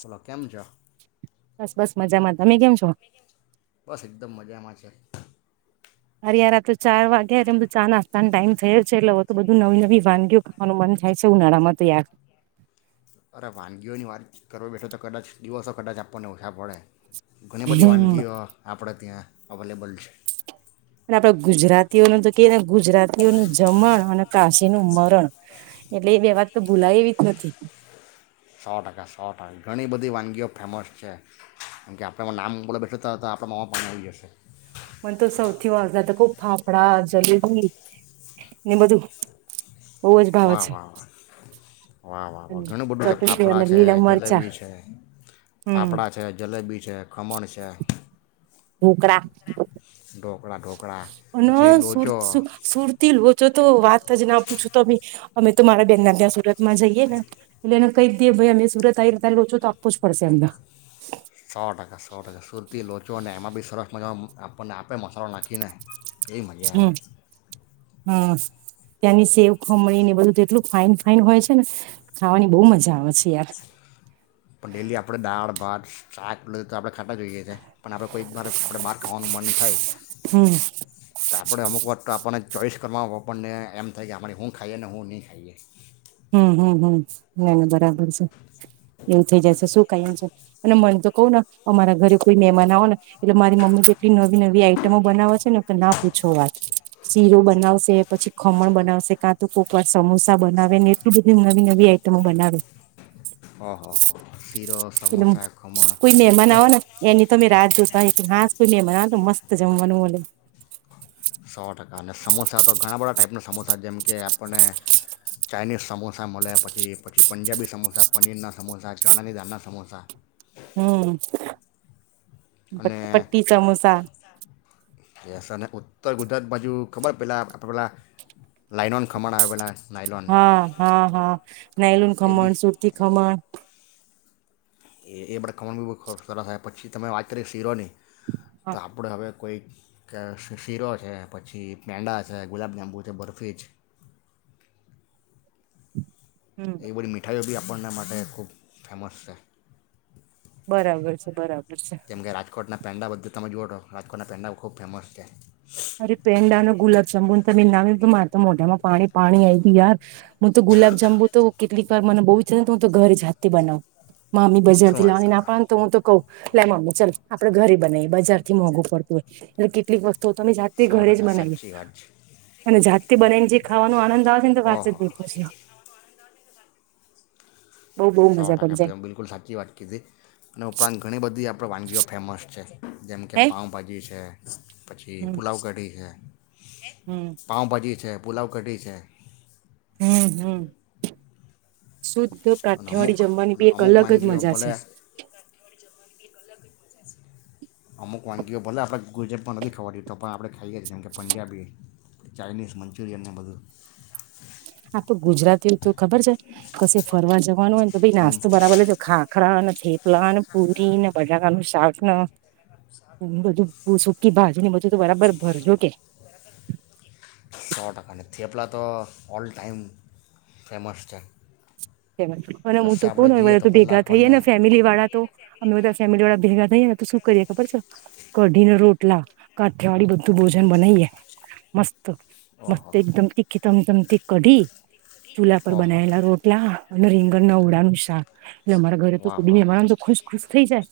બોલો કેમ છો બસ-બસ મજામાં. તમે કેમ છો? દમ મજામાં છે. અરે યાર આ તો ચાર વાગ્યા [unintelligible] ચા નાસ્તાનો ટાઈમ થયો છે, એટલે હવે તો બધું નવી-નવી વાનગીઓ મારું મન થાય છે ઉનાળામાં તો યાર. અરે વાનગીઓની વાત કરવા બેઠો તો કદાચ દિવસો કદાચ આપણને ઓછા પડે ઘણી બધી હમ વાનગીઓ આપડા ત્યાં અવેલેબલ છે. અને આપડે ગુજરાતીઓનું તો કે ને ગુજરાતીઓનું જમણ અને કાશી નું મરણ એટલે એ બે વાત તો ભૂલાય એવી જ નથી. સો ટકા સો ટકા ઘણી બધી વાનગીઓ ફેમસ છે કેમ કે આપણેમાં નામ બોલે બેઠ ત તો આપણા મોમા પાણી આવી જશે. મને તો સૌથી વાગતા ફાફડા જલેબી ને બધું બહુ જ ભાવે વાહ છે વાહ વાહ વાહ વાહ વાહ ઘણું બધું છે ચટણી ફાફડા અને છે લીલા મરચા જલેબી છે હમ ફાફડા છે જલેબી છે ખમણ છે. ઢોકળા ઢોકળા ઢોકળા અને પછી સુર લોચો સુરતી લોચો તો વાત જ ના પૂછો તો બી અમે તો મારા બેહેન ના ત્યાં સુરતમાં જઈએ ને એટલે એને કહી દીેએ ભાઈ અમે સુરત આવી્યા હતા લો છો તો આપવો જ પડશે એમ ના. સો ટકા સો ટકા સુરતી લોચો અને એમાં બી સરસ મજામાં આપણને આપે મસાલો નાખીને. એ મજા હમ આવેે. હા ત્યાંની સેવ ખમણી ને બધું તેટલું ફાઈન ફાઈન હોય છે ને ખાવાની બહુ મજા આવે છે યાર. પણ ડેલી આપડે દાળ ભાત શાક ને તો આપડે ખાટા જોઈએ છે પણ આપણે કોઈક બાર આપણે બહાર ખાવાનું મન થાય. હમ્મ. તો આપણે અમુક વાર તો આપણને ચોઈસ કરવા હો આપણને એમ થાય કે અમારે શું ખાઈએ ને હું નહીં ખાઈએ. હમ હમ હમ નાને બરાબર છે. એવું થઇ જશે શું [unintelligible] છે. અને મને તો કહું ને અમારા ઘરે કોઈ મહેમાન આવો ને એટલે મારી મમ્મી જેટલી નવી નવી આઈટમો બનાવે છે ને તો ના પૂછો વાત શીરો બનાવશે પછી ખમણ બનાવશે કાં તો કોક વાર સમોસા બનાવે ને એટલી બીધી નવી નવી આઈટમો બનાવે. હા હા હા હા. એટલે કોઈ મહેમાન આવે ને એની તો મેં રાત જોતા હોય હા કોઈ મહેમાન આવ તો મસ્ત તો જમવાનું મલે. સો ટકા અને સમોસા તો ઘણા બધા ટાઈપના સમોસા જેમ કે આપણને ચાઈનીઝ સમોસા મળે પછી પછી પંજાબી સમોસા પનીરના સમોસા ચણાની દાળની સમોસા. હમ્મ. પ અને પટ્ટી સમોસા. યસ અને ઉત્તર ગુજરાત બાજુ ખબર પેલાં આપણે પેલાં લાઈનોન ખમણ આવે પેલા હા હા હા નાઈલોન એ બી ખમણ સુરતી ખમણ. એ બધા કમાણ બી બહુ સરસ [unintelligible] પછી તમે વાત કરી શીરોની તો હા આપણે હવે કોઈ શીરો છે પછી પેંડા છે ગુલાબ જાંબુ છે બરફી જ હમ એ બધી મીઠાઈઓ બી અપ આપણના માટે ખૂબ ફેમસ છે. બરાબર છે બરાબર છે. જેમ કે રાજકોટના પેંડા બધા તમે જુઓ તો રાજકોટના પેંડાઓ ખૂબ ફેમસ છે. અરે પેંડા નો ગુલાબ જાંબુ તો [unintelligible] ના મારે તો મોઢામાં પાણી પાણી આઈ ગવુ યાર. હું તો ગુલાબ જાંબુ તો કેટલીક મને બહુ ચ્છા હું તો ઘરે જાતેથી બનાવું મ મમી શું બજારથી વાત લાવાની ના કરો પડે તો, હું તો કઉું લ મમ્મી ચાલ આપડે ઘરે બનાવીએ બજાર થી મોંઘુંુ પડતું હોય, એટલે કેટલીક વખ તો તમે જાતે સો ઘરે જ ટકા બનાવી સાચી વાત છે અને જાતે બનાઈ ને ખાવાનો આનંદ અ તો વાત જ ઓહો નઈ પૂછો સો મજા પડી ટકા જાય પી બિલકુલ સાચી વાત કીધી અને ઉપરાંત ઘણી બધી આપ આપ વાનગીઓ ફેમસ છે, જેમ હે કે પાઉભાજી છે, પછી હમ પુલાવ કઢી છે, હમ પાવ ભાજી છે, પુલાવ કઢી છે, હમ્મ હમ્મ શું તો અને અમુક કાઠીવાડી જમવાની અને બી એક અમુક અલગ જ વાનગીઓ મજા છે. ભલે અમુક વાનગીઓ ભલે આપણે ગુજરાતમાં નથી, ખવાડ તો પણ આપણે ખાઈએ છીએ જેમ કે પંજાબી ચાઇનીઝ મંચુરિયન ને બધું. આપે ગુજરાતીઓ તો ખબર છે, કશે ફરવા જવાનું હોય ને તો ભ નાસ્તો બરાવાર લેજો ખા ખરા નથી પ્લાન પૂરી ને બટાકાનુંું સાટ નુ બધું સુકી બાજુ ને બધું તો બરાબર ભરજો કે. સો ટકા અને થેપલા તો ઓલ ટાઈમ ફેમસ છે. હું કશે તો કહ આપણે જઈએ બધા તો પહેલાં ભેગા થઈએ આપણને ને ફેમિલી વાળા તો અમે બધા ફેમિલી વાળા ભેગા શું કરીએ ખબર છે, કઢી ના રોટલા કાઠિયાવાળી બધું ભોજન બનાઈએ મસ્ત. ઓહો મસ્ત એકદમ તીખ તમ. સમંત કઢી ચૂલા પર ઓહો બનાયેલા રોટલા અને રીંગણ ના ઓડા ન શાખ. એટલે અમારા ઘરે તો વાહ વાહ કોદીને વાહ મારાને તો ખુશ ખુશ થઈ જાય.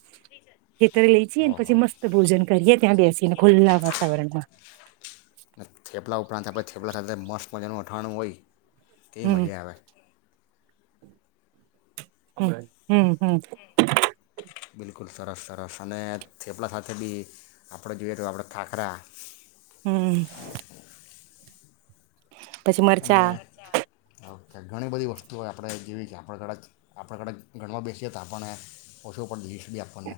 ખેતરે લઈ જએ ઓહો પછી મસ્ત ભોજન કરીએ, ત્યાં બેસીને ખુલ્લા વાતાવરણમાં. વજણ વઠણું વય કે હમ મજા આવે. હમ્મ હમ્મ હમ્મ. બિલકુલ સરસ સરસ અને થેપલા સાથે બી આપણે જોઈએ, તો આપણે ખાખરા. હમ્મ. અને મરચા હ. કે ઘણી બધી વસ્તુઓ આપણે જેવી કે આપણા કદા આપણા કાચ ગણમાં બેસીએ તો આપણને ઓછું લીસ્ટ બી આપણને.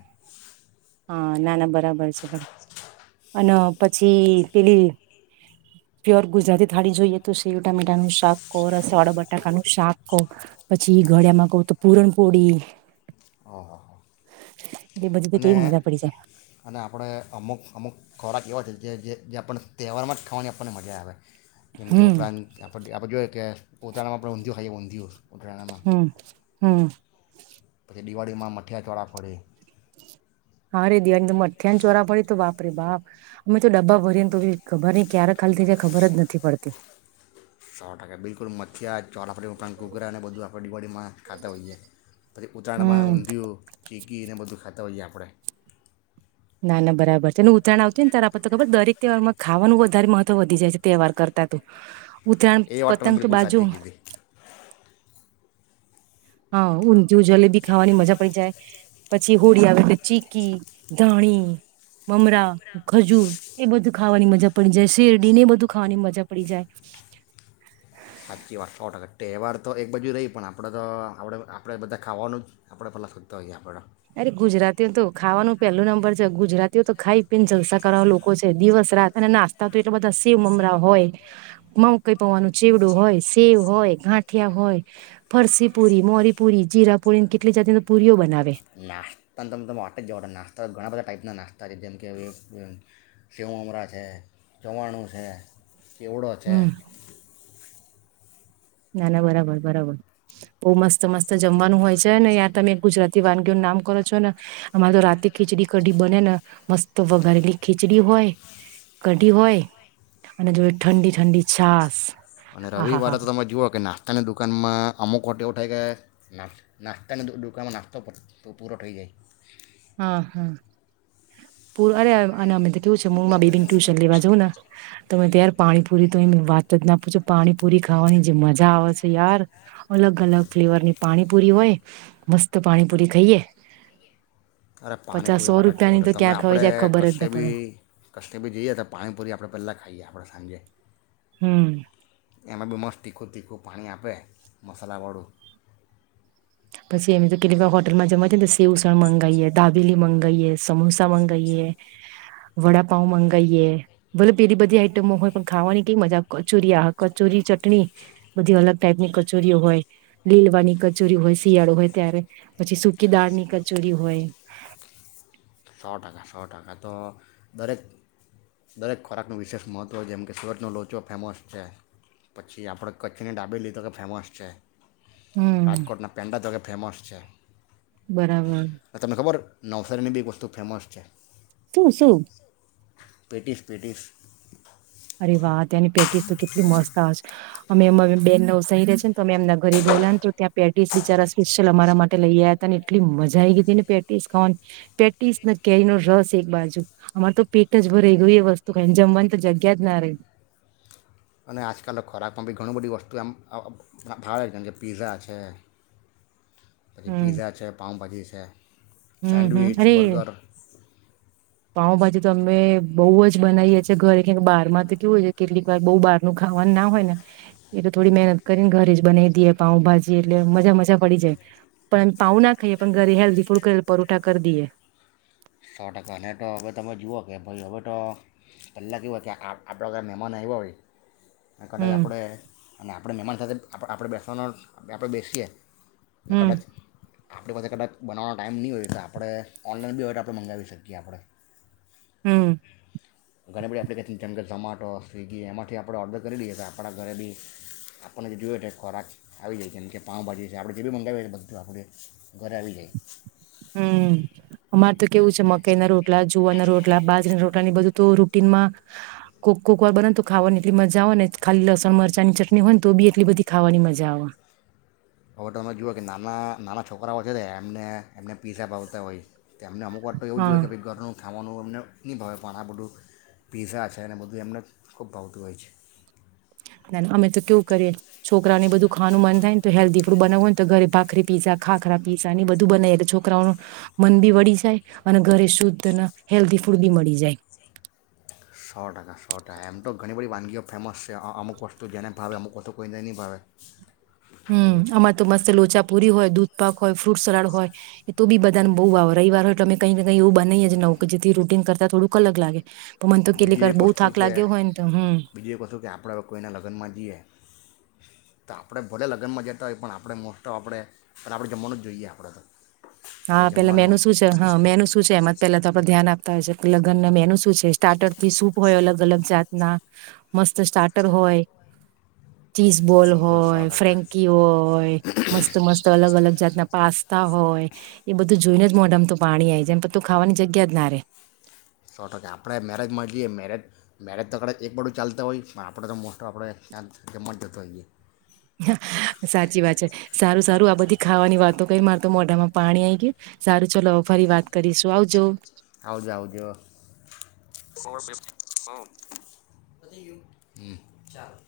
હા ના ના બરાબર છે અને પછી પેલી પ્યોર ગુજરાતી થાળી જોઈએ તો શેવું ટામેટા નું શાક કહો રસવાળા બટાકા નું શાક કહ પછી ઘડિયામાં કહું તો પુરણપોળી હ હા હા. બધી તો અને કેવી મજા પડી જાય અને આપણે અમુક અમુક. ખોરાક એવાો છે, જે જે આપણને તહેવારમાં જ ખાવાની આપણને મજા આવે. જેમ કે હમ ઉપરાંત આપ આપડે જોયએ કે ઉતરાણમાં આપણેઊંધયું ખાઈએ ઊંધ [unintelligible] હમ્મ હમ્મ. તે દિવાળીમાં મઠિયા ચોળા ફોડે. હારે. [unintelligible] મઠ્ઠ ને ચોરા પડી તો બાપ બાપ અમે તો ડબ્બા ભરીએને તો ખબર ન ક્યારે ખાલી થ જાય ખબર જ નથી પડતી. [unintelligible] બલકુલ [unintelligible] ઉરાણ કુકરા અનેને બધું આપણે ડિવાળીમાં ખાતા હોઈએ પછી હમ ઉતરાણમાં [unintelligible] ચીકી એને બધું ખાતા હોઈએ આપણે. [unintelligible] ના ના બરાબર છે, ને ઉતરાણ આવતું ને ત આપ તો ખબર દરેક તહેવારમાં. ખાવાનું વધારે મહત્વ વધી જાય છે, તહેવાર કરતા ત ઉતરાયણ એ વાત તમે પતંગ તો બિલકુલ બાજુ સાચી કીધી હા ઉ જો જલેબી ખાવાની મજા પડી જાય પછી. પછી હોળી આવે તો ચીકી ધાણી મમરા ખજૂર એ બધું ખાવાની મજા પડી જાય શેરડી ને એ બધું ખાવાની મજા પડી જાય. સાચી [unintelligible] ટકા તહેવાર તો એક બાજુ રહી પણ આપણે તો આપણે આપણે બધા ખાવાનું જ આપણે પહેલાં [unintelligible] હો ગયા આપણે. અરે ગુજરાતીઓ તો ખાવાનું પેલું નંબર છે, ગુજરાતીઓ તો ખાઈ પીને જલસા કરવા લોકો છે, દિવસ રાત અને નાસ્તા તો એટલા બધા શેવ મમરા હોય મમ કઈ પવાનું ચેવડું હોય સેવ હોય ગાંઠિયા હોય ફરસીપુરી મોરીપુરી જીરાપુરી કેટલી જાતિ તો પુરીઓ બનાવે. નાસ્તા તમે તમે માટે જ જવા નાસ્તા ઘણા બધા ટાઈપના નાસ્તા છે, જેમ કે સેવમરા છે, ચવાણું છે. હમ [unintelligible] ના ના બરાબર બરાબર બઉુ મસ્ત મસ્ત જમવાનું હોય છે ને ય તમે ગુજરાતી વાનગીઓ ન નામ કરો છો ને અમારે તો રાતે ખીચડી કઢી બને ને મસ્ત વઘારેલી ખીચડી હોય કઢી હોય અને જો ઠંડી ઠંડી છાસ. અને આ રવિ હા વારે હા તો તમે જુઓ કે નાસ્તાની દુકાનમાં અમુક હોટ એવો થાય કે ના નાસ્તાની દુકાનમાં નાસ્તો પૂરો થઈ જાય. હા હા [unintelligible] અનામિત એવું છે, [unintelligible] બેબી ને ટ્યુશન લેવા જઉં ને તમે પાણીપુરી તો એ વાત જ ના પૂછો પાણીપુરી ખાવાની જે મજા આવે છે, યાર અલગ અલગ ફ્લેવર ની પાણીપુરી હોય મસ્ત પાણીપુરી ખાઈએ. અરે પચાસ પાણીપુરી સો મ રૂપિયાની [unintelligible] તો તમે ક્યાં ખવાય આપણે જાય ખબર જ ના પડે કશેબી કશેબી જઈએ તો પાણીપુરી આપણે પહેલા ખાઈએ આપ [unintelligible] સાજે હમ એમાં બી મસ્ત તીખું તીખું પાણી આપે મસાલાવાળું પછી અમે તો કે હોટલમાં જવા છે, ને તો સેવસણ મંગાઈએ દાબેલી મંગાઈએ સમોસા મંગાવએ વડાપઉ મંગાવીએ બલબ પેલી બધી આઈટમો હોય પણ ખાવાની કઈ મજા કચોરી આ કચોરી ચટણી બધી અલગ ટાઈપની કચોરીઓ હોય લીલવાની કચોરી હોય શિયાળો હોય ત્યારે પછી સુકી દાળ ની કચોરી હોય સો ટકા સો ટકા તો દરેક દરેક ખોરાકનું વિશેષ મહત્ત્વ જેમ કે સુરતનો લોચો ફેમસ છે પછી આપણે કચ્છની ડાબીલી તો કે ફેમસ છે હમ્મ, રાજકોટના પેન્ન્ટા તો કે ફેમસ છે બરાબર નવસારીમાં એક વસ્તુ ફેમસ છે શું શું પેટીસ પેટીસ અરે વાહ તેની પેટીસ તો કેટલી મસ્ત આ અમે અમે બેન નવસારી રહ્યા છેને તો અમે એમના ઘરે ગયેલા ને તો ત્યાં પેટીસ બિચારા સ્પેશિયલ અમારા માટે લઈ આવયા હતા એટલી મજા આ આવી ગઈ હતી ને પેટીસ ખાવાની પેટીસ કેરીનો રસ એક બાજુ અમાર તો પેટ જ ભરાઈ ગયું એ વસ્તુ ખાઈને જમવાનું તો [unintelligible] અને આજકાલ ખોરાકમાં બી ઘણું બધી વસ્તુ એમ ભાવે છે જે પીઝા છે પછી હમ્મ, પીઝા છે પાઉભાજી છે હમ્મ, હમ્મ. સેન્ડવીચ અરે બર્ગર પાઉભાજી તો અમે બહૂ જ બનાવીએ છીએ ઘરે બહાર માં તો કેું હોય છે કેટલીક વાર બહુ બારું ખાવાનું ના હોય ને એટલે થોડી મહેનત કરીને ઘરે જ બનાવી દઈએ પાઉભાજી એટલે મજા મજા પડી જાય પણમે પાઉ ના ખાઈએ પણ ઘરે હેલ્ધી ફૂડ કર પરોઠા કરી દઈએ સો ટકા અને તો હવે તમે જુઓ કે ભાઈ હવે તો પહેલા કે એવા છે આપણા તયા મહેમાન આવ્યા હોય કદાચ હમ આપણે અને આપણે મહેમાન સાથે આપ આપણે બેસનો આપણે બેસીએ કદાચ હમ આપણી પાસે કદાચ બનાવાનો ટાઈમ નહી હોય તો આપણે ઓનલાઈન બી હોય આપણે મંગાવી શકીએ આપણે હમ્મ. ઘણી બધી એપ્લિકેશન જેમ કે જમાટો, સ્વિગી એમાંથી આપણે ઓર્ડર કરી લઈએ તો આપણા ઘરે બી આપણને જે જોઈએ તો ખોરાક આવી જાય કેમ કે પાઉભાજી છે આપણે જે બી મંગાવીએ બધું આપણે ઘરે આવી જાય. હમ્મ. અમાર તો કેવું છે મકાઈ ના રોટલા જુવાના રોટલા એટલા બાજર રોટલા ની બધું તો રૂટીનમાં કોક કોક વાર બનેને તો ખાવાની એટલી મજા આવે ને ખાલી લસણ મરચા ની ચટણી હોય ને તો બી એટલી બધી ખાવાની મજા આવે. હવે તો તમે જુઓ કે નાના નાના છોકરાઓ છે એમને એમને પીઝા ભાવતા હોય. તેમને અમુક વા તો એવ જોએ હા કે ભાઈ ઘરનું ખાવાનું એમને નહીં ભાવે પણ આ બધું પીઝા છે અને બધું એમને ખૂબ ભાવતું હોય છે. ના અમે તો કેવું કરીએ છોકરાઓને બધું ખાવાનું મન થાયને તો હેલ્ધી ફૂડ બનાવવું ને તો ઘરે ભાખરી પીઝા ખાખરા પીઝા બધું બનાવીએ એટલે છોકરાઓ ન મન બી વળી જાય અને ઘરે શુદ્ધ અને હેલ્ધી ફૂડ બી મળી જાય. સો ટકા સો ટકા એમ તો ઘણી બધી વાનગીઓ. ફેમસ છે અમુક વસ્તુ જેને ભાવે અમુક વસ્તુ કોઈને નહીં ભાવે હમ એવું છે આમાં તો મસ્ત લોચાપુરી હોય દૂધ પાક હો હોય ફ્રૂટ સલાડ હોય એ તો બી બધાને બહુ વા આવે રવિવાર હોય એટલે અમે કંઈ ને કંઈ એવું બનાઈ જ નવુ જેથી રૂટિન કરતા થોડુંક અલગ લાગે પણ મને તો કેટલીક બીજી વાર એક બહુ વસ્તુ થાક કે લાગ્યો હોય ને તો હમ બીજી એક વસ્તુ કે આપણે કોઈના લગ્નમાં જઈએ. તો આપણે ભલે લગ્નમાં જતા હોય પણ આપણે મોસ્ટ ઓફ આપણે આપણે જમવાનું જ જોઈએ આપણે તો હવે હા પેલા જમવાનું મેનું શું છે હા મેનું શું છે એમાં પેલા આપડે ધ્યાન આપ લગ્ન મેનું શું છે સ્ટાર્ટર થી સૂપ હોય અલગ અલગ જાતના મસ્ત સ્ટાર્ટર હોય. ચીઝ બોલ બિલકુલ સો હોય ટકા ફ્રેન્કી હોય મસ્ત મસ્ત અલગ અલગ જાતના પાસ્તા હોય. એ બધું જોઈને જ મોઢામ તો પાણી આવી જાય એમ પ તું ખાવાની જગ્યા જ ના રે સો ટકે આપણે મેરેજમાં જઈએ મેરેજ મેરેજ તો કાચ એક બડું ચાલતું હોય પણ આપણે તો મોસ્ટફ આપણે ત્યાં જ જતો હોઈએ. સાચી વાત છે, સારું સારું આ બધી ખાવાની વાતો કઈ માર તો મોઢામાં પાણી આ ગય સારું ચાલ ફરી વાત કરીશું આવજો. આવજ-આવજ [inaudible] હા હ ચાલો.